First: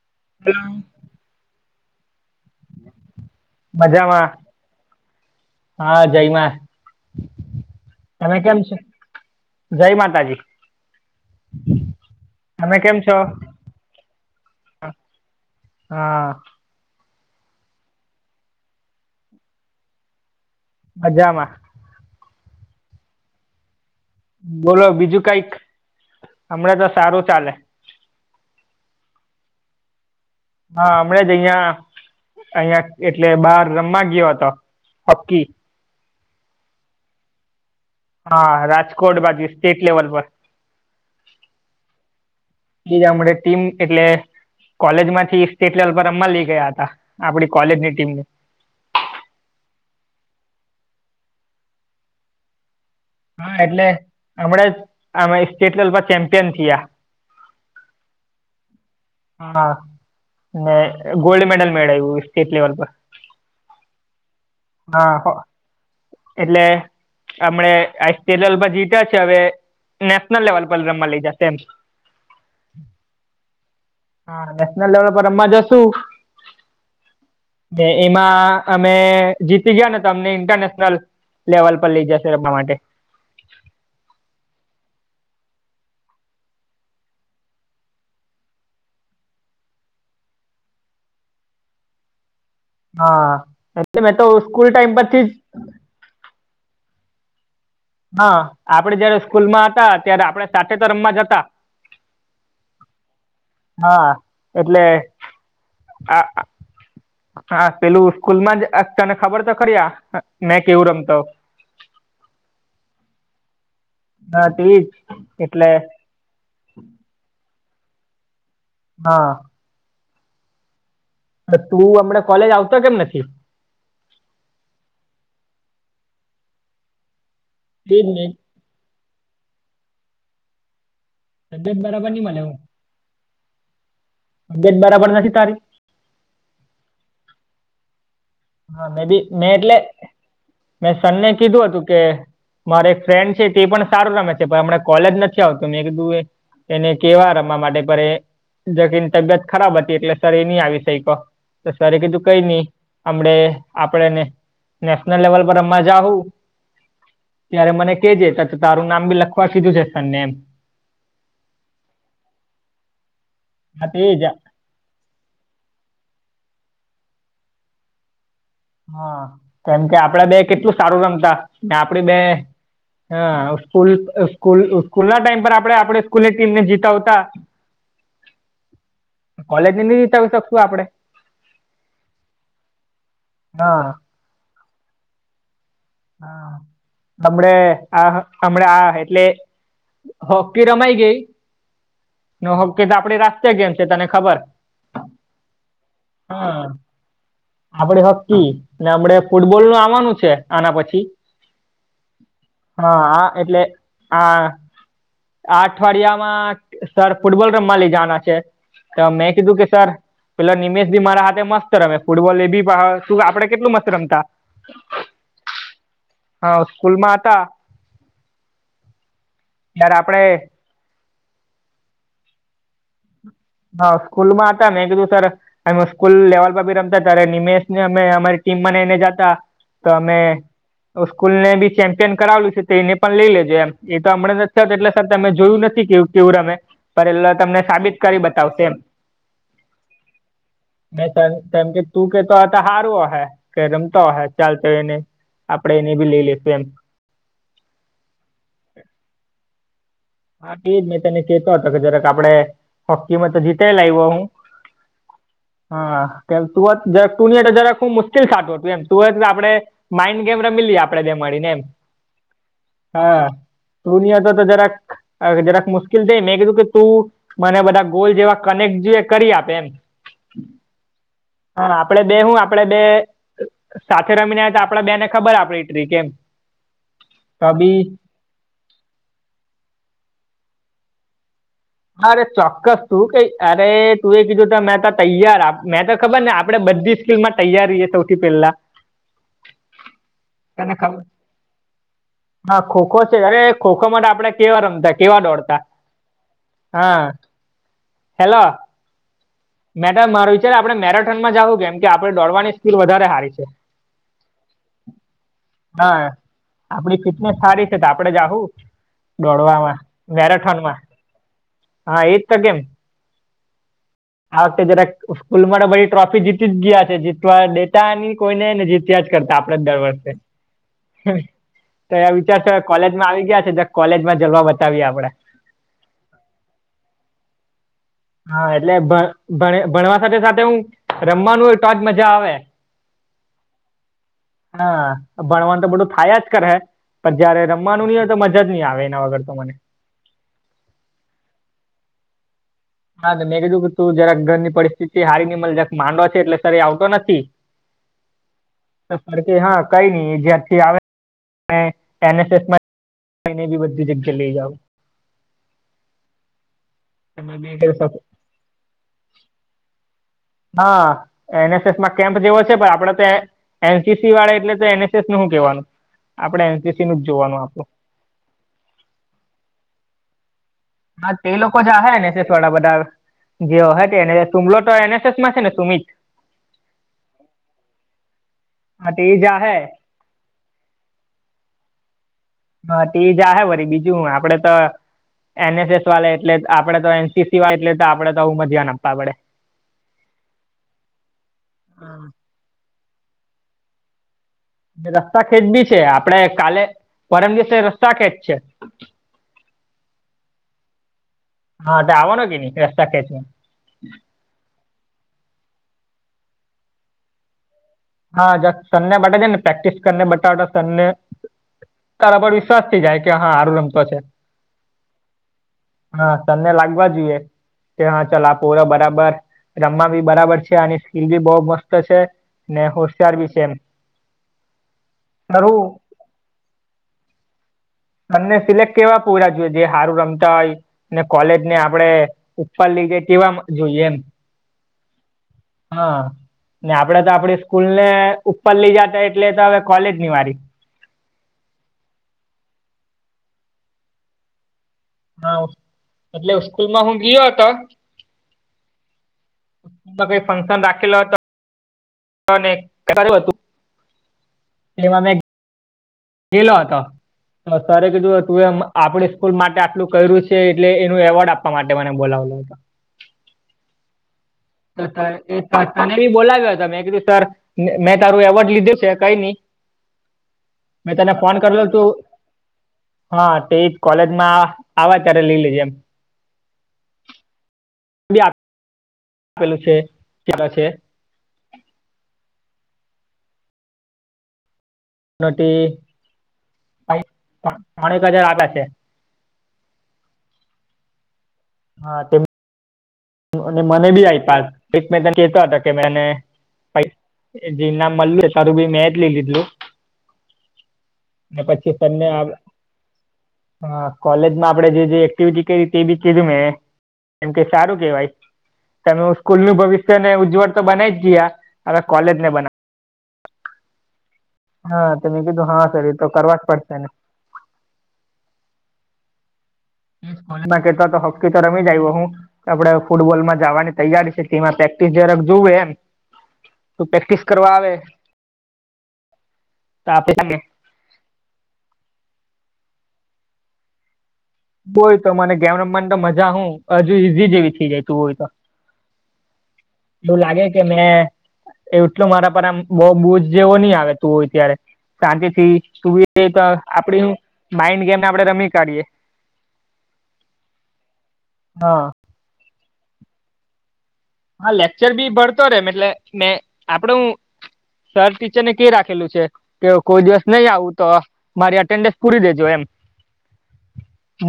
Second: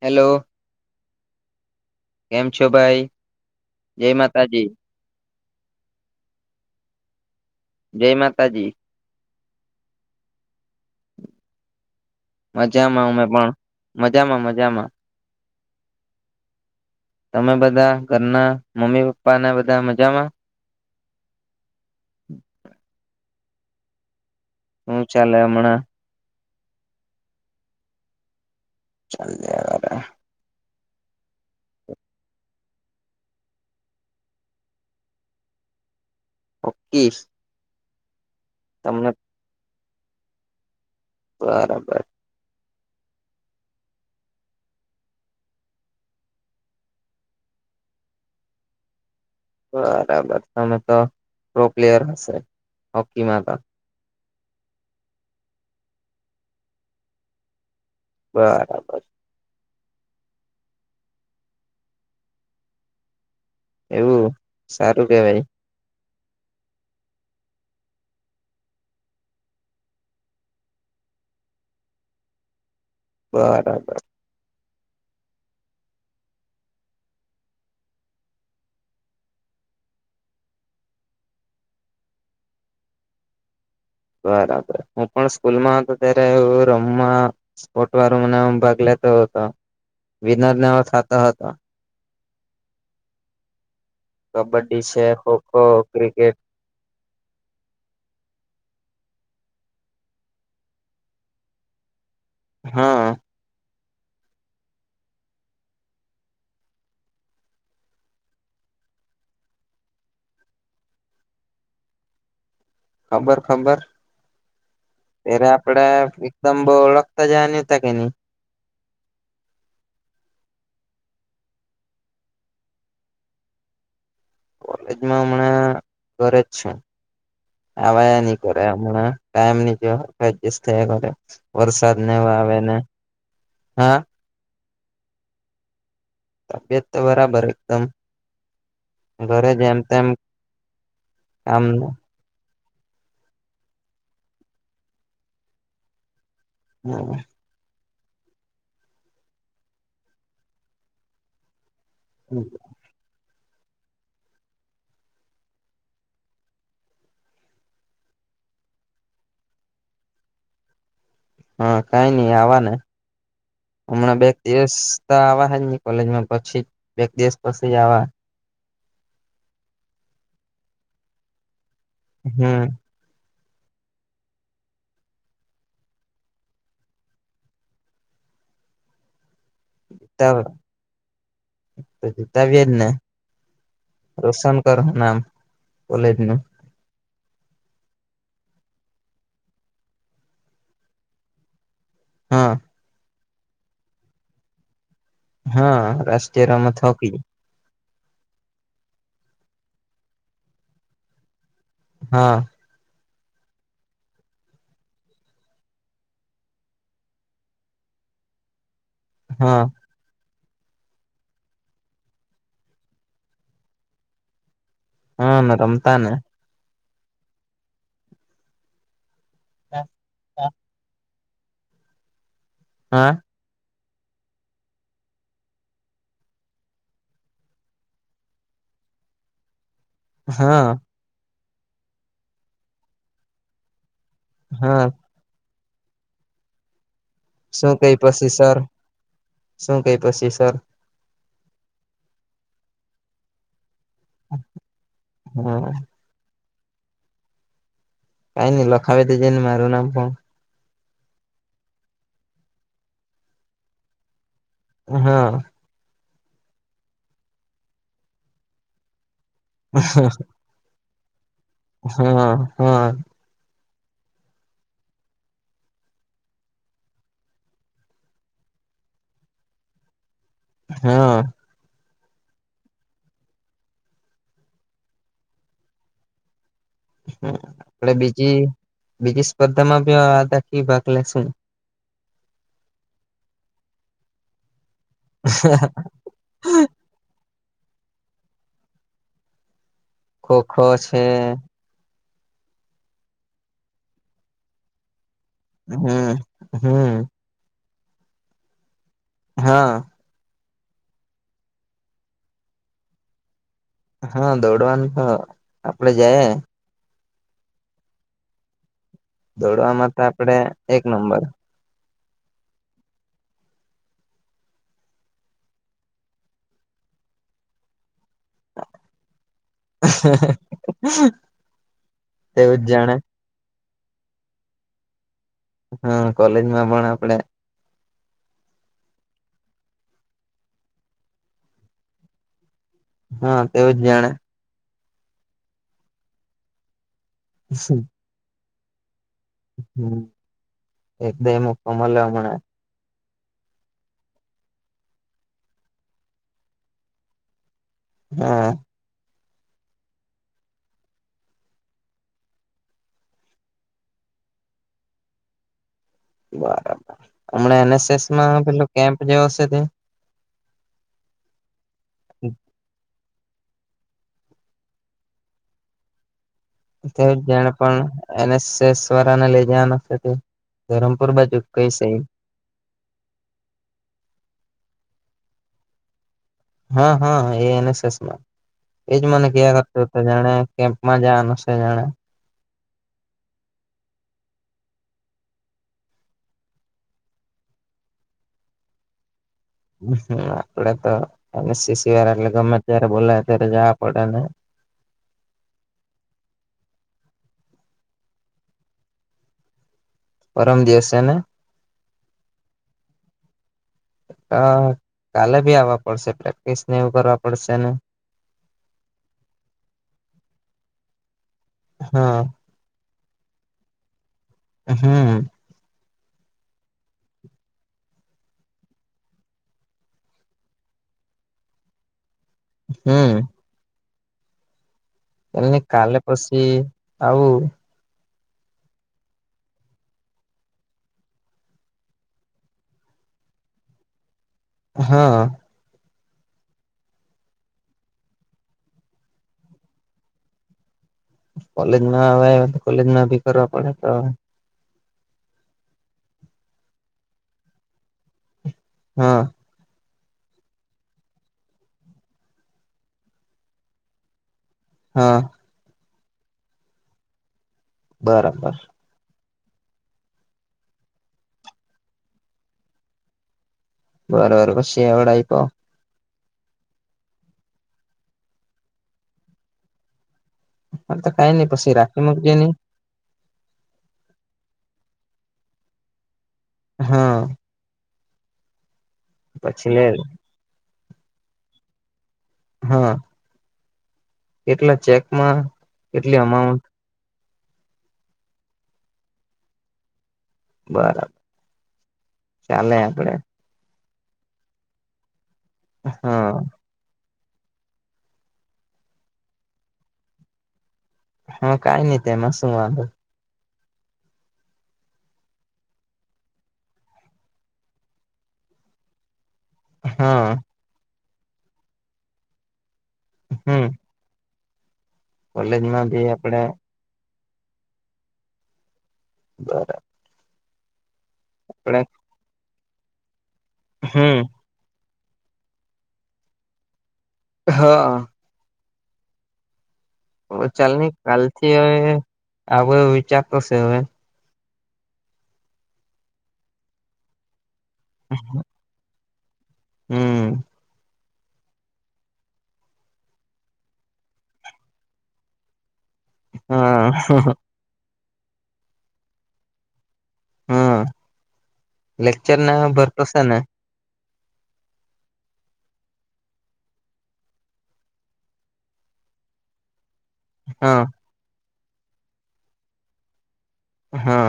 Hello કેમ છો ભાઈ? જય મજામાં માતાજી હા જયમાં. જય તમે કેમ માતાજી છો? જય માતાજી. તમે કેમ મજામાં છો અમે પણ મજામાં મજામાં. હા. તમે બધા ઘરના મમ્મી પપ્પાને બધા મજામાં? મજામાં. [inaudible] બોલો હું બીજું ચાલે કઈક હમણાં હમણાં તો સારું ચાલે. ચાલે [unintelligible] હા હમણા જ અહિયાં અહિયાં એટલે બાર રમવા ગયો હતો હોકી. હોકીસ હા રાજકોટ બાજુ સ્ટેટ લેવલ પર. બરાબર. બીજા મળે ટીમ એટલે. કોલેજ માંથી સ્ટેટ લેવલ પર રમવા લઈ ગયા હતા આપડી કોલેજની ટીમ ને. બરાબર તમે તો પ્રો પ્લેયર હશે? હોકીમાં હા તો એટલે હમણા જ અમે સ્ટેટ લેવલ પર ચેમ્પિયન થયા. બરાબર. હા ને ગોલ્ડ મેડલ મેળવ્યું સ્ટેટ લેવલ પર. એવું? સારું હા હ કેવાય એટલે હમણે આ સ્ટેટ લેવલ પર જીત્યા છે હવે. નેશનલ લેવલ પર રમવા લઈ જાશે એમ. બરાબર. હા નેશનલ લેવલ પર રમવા જશું. ને એમાં અમે જીતી ગયા ને તો તમને ઇન્ટરનેશનલ લેવલ પર લઇ જાશે રમવા માટે. બરાબર. હું પણ સ્કૂલમાં હતો ત્યારે એવું રમવા સ્પોટમાં રમવા આમ ભાગ લેતો હતો. વિનરને એવો થાતો હતો. હા એટલે મેં તો સ્કૂલ ટાઈમ પરથી જ ખો, ક્રિકેટ હા આપડે જયારે સ્કૂલમાં હતા ત્યારે આપણે સાથે તો રમમાં જતા. હહ હા એટલે આ હા પેલું સ્કૂલમાં જ આ તને ખબર તો ખરી આ મેં કેવું રમતો. ખબર ખબર હા તેજ ત્યારે એટલે આપડે એકદમ બહુ ઓળખતા જ આયા તા કે નહીં. હા તે તું હમને કોલેજ આવતો કેમ નથી? કોલેજમાં હમણાં ઘરે જ છું. તે જ આવા ને ની કર તે હમણાં ટાઈમ નહીં કો પ્રેક્ટિસ કરું રોતે. તબિયત વરસાદ બરાબર ને નહીં હવે મળે હું આવે ને. હા તબિયત બરાબર નથી તારી? તબિયત તો બરાબર એકદમ. હા મે બી મેં ઘરે એટલે જેમ તેમ મેં સર ને કામ કીધું હતું કે મારે એક ફ્રેન્ડ છે તે પણ સારું રમે છે પણ હમણા કોલેજ નથી આવતો મેં કીધું એ એને કેવા રમ મા માટે પણ એ જોકે એની તબિયત ખરાબ હતી એટલે સર એ નહી આવી સઈકો. તો સરે કીધું કઈ નહીં. હમણે આપડેને નેશનલ લેવલ પર રમવા જાહુ. ત્યારે મને કેજે તો ત તારું નામ બી લખવા કીધું છે સરને એમ. હા કઈ નઈ આવાને. હા તે હમણાં જ બે દિવસ તો આવા હજ નહી કોલેજમાં પછી બે એક દિવસ પછી આવા. હા કેમ કે આપડા બે કેટલું સારું રમતા ને આપડી બે હમ હા હવે સ્કૂલ સ્કૂલ સ્કૂલના ટાઈમ પર આપણે આપણે સ્કૂલની ટીમને જીતાવતા. કોલેજને ની જીતાવી જીતાવ શકશું આપડે? તો જીતાવી એજ ને. હા રોશન કર નામ. કોલેજ નુ હા હમણે આ હમણા આ એટલે હોકી રમાઈ ગઈ. હા ને હોકી તો આપડી રાષ્ટ્ર ગેમ છે તને ખબર. હા રાષ્ટ્રીય રમત હોકી. આપણે હોકી ને આપડે ફૂટબોલનું આવાનું છે. આના પછી હા. હા હા એટલે આ આ અઠવાડિયામાં સર ફૂટબોલ રમવા લઈ જવાના છે તો મેં કીધું હા કે સર પેલા નિમેષ ભી મારા હાથે મસ્ત રમે ફૂટબોલ એ બી શું આપડે કેટલું મસ્ત રમતા હા રમતાને હા સ્કૂલમાં હતા જાર આપડે હા. હા સ્કૂલ માં હતા ને કીધું સર અમે સ્કૂલ લેવલ પર ભી રમતા ત્યારે નિમેષ અમે અમારી ટીમ નેને જતા તમે હા સ્કૂલને બી ચેમ્પિયન કરાવેલું છે તો એને પણ લઈ લેજો એમ એ તો હમણાં નથી થત હા એટલે સર તમે જોયું નથી કેવું કેવું રમે પણ એટલે તમને શું કઈ સાબિત કરી પછી બ સર શું કઈ પછી સર ન કેમ કે તું કેતો હારવો હે કે રમતો હોય ચાલ તો એને હા આપડે એને ભી લઈ લેશું એમ કા ની લખાવી દેજે ને મારુ નામ પણ હા એ જ મેં તને કતો હતો કે જરાક આપડે હોકીમાં તો જીતા લાવ્યો હું હા. હા કેમ તુ હોત જ તુંની જરાક હું મુશ્કેલ સાતું હતું એમ આપે માઇન્ડ ગેમ ફેમીલી આપે મળી ને એમ હા. હા. દુનિયા તો જરાક હ જરાક મુશ્કેલ થઈ મેં કીધું કે તું મને બધા ગોલ જેવા કનેક્ટ જો કરી આપે એમ [inaudible] હા હા આપડે બે હું આપડે બે સાથે રમીને તો આપડા બે ને ખબર આપડીટ્રી કેમ હા આપડે બીજી બીજી સ્પર્ધામાં બી આ દખી ભાગ લેેશું અરે ચોક્કસ તું ક અરે તું એ કીધું તો મે ત તૈયાર આપ મેં તો ખબર ને આપડે બધી સ્કીલ માં તૈયારીએ સૌથી પેલા. ખોખો ખબર છે. હા ખોખો છે અરે ખોખો માટે આપડે કેવા રમતા કેવા દોડતા. હમ. હમ હા હેલો. હા. માર છે ને આપણે મેરાથોન માં જવું કેમ કે આપડણે દોડવાની સ્કીિલ વધારે હારી છે. હા દોડવાનું તો આપડે જાય. આપડી ફિટનેસ સારી છે તો આપડે જાઉ. દોડવામાં તો આપડે મેરેથોન માં એક નંબર હા એજ તો કેમ. આ વખતે જય સ્કૂલ બધી ટ્રોફી જીતી જ ગયા છે જીતવા ડે તાની કોઈને ને જીત્યા જ કરતા આપડે જ દર વર્ષે. તો એ વિચાર છે તેવું જ જાણે કોલેજમાં આવી ગયા છે. કોલેજ માં જલવા બતાવીએ આપડે. હા કોલેજ માં પણ આપડે. હા એ. એટલે ભ ભણવા સાથે સાથે હું રમવાનું ટોચ મજા આવે હા તેવું જ જાણે. હા ભણવાન તો બધું થયા જ કર હે પણ જયારે રમવાનું નહી તો મજા જ નહી આવે એના વગર તો મને. હમ એકદા એમ કમર લેવા મણા હા મેં કીધું કે તું જરાક ઘરની પરિસ્થિતિ હારી ની જક માંડવા છે એટલે શ એ આવતો નથી. હા ફડકે હા કઈ નઈ જે અચછી આવે એનએસએસમાંને બી બધી જગ્યા લઈ જાવ. બરાબર તો મેં બી હમણા કીધું, એનએસએસમાં પેલો કેમ્પ જે હશે તે હા એનએસએસમાં કેમ્પ જેવો છે પણ આપડે ત્યા એનસીસી વાળા એટલે એનએસએસ નું શું કહેવાનું? આપડે એનસીસી તે નું જ જોવાનું જેને આપણું પણ એનએસસ વરાને લઈ જવાનું હા એ લોકો જે હ ને થોડા બધા જેઓ હોને તુલો તો એનએસએસ માં છે ને સુમિત? હા હા એ એનએસસમાં હા તે એજ ઈ મને ક જાહે કરતો જણે કેમ્પ માં જવાનું છે જણે હા ટીવી જ હ વરી બીજું આપડે તો એનએસએસ વાળા એટલે આપડે તો એનસીસી વાળ એટલે તો આપણે તો પર જ્યાન આપવા પડે. આપડે તો એ સસી વાળા એટલે ગમે જયારે બોલા ત્યારે જવા પડે ને રસ્તા ખેંચ બી છે આપડે કાલે પરમ દિવસ રસ્તા ખેંચ છે. [inaudible] પરમ દિવસ છે ને? હા તે આવોનો કે ન રસ્તા ખેચ હ કાલે બ ભી આવવા પડશે પ્રેક્ટિસ ને એવું કરવા પડશે ને? હા સનને માટે જ ને પ્રેક્ટિસ કરીને બટાટા સનને હા કરબર વિશ્વાસ થઈ જાય કે હા આારું રમતો છે. હમ હા તમને લાગવા જોઈએ. તે હા ચાલ આ પોરો બરાબર રમવા બી બરાબર છે. અને સ્કીલ બી બહુ મસ્ત છે. ને હમ હોશિયાર બી છે એમ. સર એ હું કાલે પછી આવુ? તમને સિલેક્ટ કેવા પૂરા જોઈએ જે સારું રમતા હોય અને કોલેજ ને આપડણે ઉપર લઈધ કેવા જોઈએ એમ. હા હા ને આપડે તો આપડી સ્કૂલ ને ઉપર લઈ જતા એટલે તો હવે કોલેજ ની વારી. કોલેજમાં આવે કોલેજ માં ભી કરવા પડે તો હા એટલે સ્સ્કૂલમાં હું ગયો હતો હા કઈ ફંક્શન રાખે તો હતું [inaudible] એ હા [inaudible] ખેલા હતા સરે કે ધું બરાબર તું આપડે સ્કૂલ માટે આટલું કર્યું છે એટલે એનું એવોર્ડ આપવા માટે મને બોલાવલો. બરોબર તો પછી એવડ એ આપ સા [inaudible] અનેને બી બોલાવ્યો હતો મેં કીધું સર મેં તારું એવોર્ડ લીધું છે કઈ નઈ હ મેં તો તને કઈ ફોન નઈ કર્યો પછી તું રાખી મૂકજે નહી હા તે જ કોલેજમાં આવે ત્યારે લઈ લેજે એમ. હા બી [unintelligible] આપેલું પછી છે લે કેવા છે? હા કેટલા ચેક ત્રણેક હજાર આપ્યા છે. બરાબર હા તમ ચાલે આપડે. અને મને બી આઈપા એક મેં તને કહેતા હતા કે મને હા જે નામ મળ્યું સારું ભી મેં જ લઈ લીધલું. ને હા પછી કઈ નઈ તમને આ તેમાં શું વાંધો હા કોલેજમાં આપડે જે જે એક્ટિવિટી કરી તે બી કીધું મે કેમ કે સારું કેવાય. તમે સ્કૂલ નું ભવિષ્ય ને હા ઉજ્જવળ તો બનાવી જ ગયા હવે કોલેજ ને બનાવ. હમ્મ. હા તો મેં કીધું હા સર એ બી તો કરવા આપડે જ પડશે ને. બરા [unintelligible] કેતોય તો હોકી તો રમી જાય હું આપડે ફૂટબોલમાં જવાની તૈયારી હમ છે તેમાં પ્રૅ ટીસ જરાક જોવે એમ, તો પ્રેક્ટિસ કરવા આવે. હા તો આપે તમે. ચાલ ની કાલ થી હવે આવો વિચાર કરશે હવે. બોય તો મને ગેમ રમવાન તો મજા હું હજુ ઈઝી જેવી થઈ જાય તું હોય તો. એવુ હમ લાગે કે મેં એટલો મારા પર આમ બવ બુજ જેવો નહી આવે તું હોયત્યારે સાચેથી તું. તે તો હા આપડી શું માઈન્ડ ગેમને આપણેે રમી કાઢીએ. હા હા. લેક્ચર ના ભરતો સેને. હા લેક્ચર બી ભરતો રે એમ એટલે મે આપડો હું સર ટીચર ને કે રાખેલું છે કે કોઈ દિવસ નહી આવું હા તો મારી એટેન્ડન્સ પૂરી દેજો એમ.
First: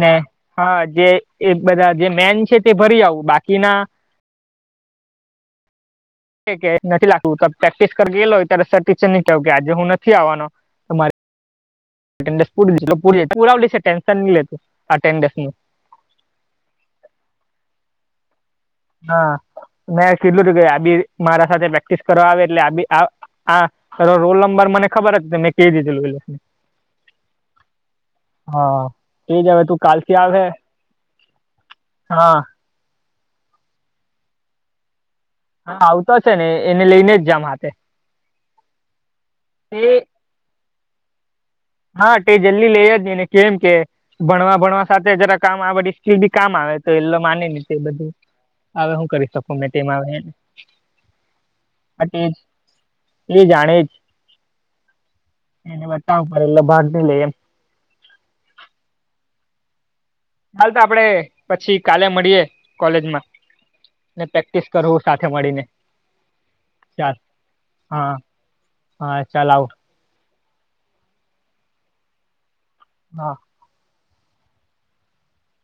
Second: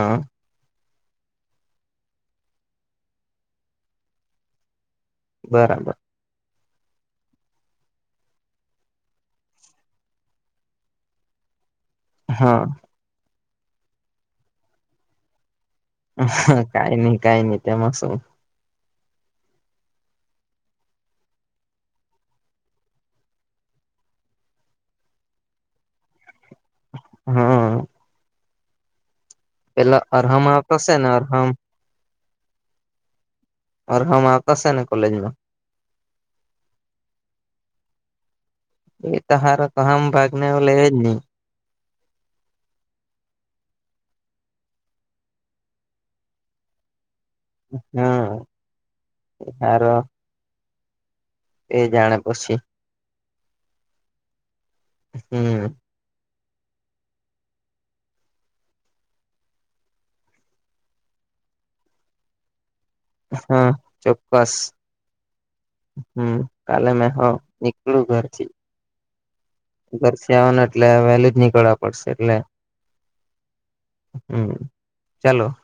ને હા જે એ બધા જે મેન છે તે ભરી આવું બાકીના બરાબર. કે નથી લખવું તો પ્રેક્ટિસ કર એલો ત્યારે સર ટીચર ને કહું કે આજે હું નથી આવવાનો મારે અટેન્ડેસ હા પૂરી પુરાવલી ટેન્શન ની લેતું અત્તેન્દેસનુ. કાઈ ની કાંઈ ની તેમાં સુ. હા મે કીધલું કે આદી મારા સાથે પ્રેક્ટિસ કરવા આવે એટલે આદી આ આ રોલ નંબર મને ખબર જ ની મેં કઈ દીધલુ એ લોકને. હ. હા એ જ હવે તું પેલા કાલથી આવે? અરહમ આવતો શે ને અરહમ હા. અર્હમ આવતો શે ને કોલેજમાં? હા આવતો છે ને એને લઈને જ જામ હાથે. એ તો હારો તે તામ ભાગને એવ લે જ નહી. હા તે જલ્દી લેઈ જ ની ને કેમ કે. ભણવા ભણવા સાથે જરા કામ આવે સ્કીલ બી કામ આવે તો એલે માને ની. તે બધું હા હવ હું કરી શકું મે હારો તેમાં આવે. એ જાણે પછી. એ જાણે જ, હમ એને બતાઉ પર એટલે ભાગ ની લઈ એમ. ચાલ તો આપડે પછી કાલે મળીએે. હા કોલેજમાં પ્રેક્ટિસ કરું સાથે મળીને. હમ્મ, કાલે મેં ચાલ હો એકલું હા ઘરથી. હા ચાલ આઉ. ધેરથી આવાનું એટલે વહેલ જ નીકળવા પડશે એટલે. હા. હમ્મ, ચાલો.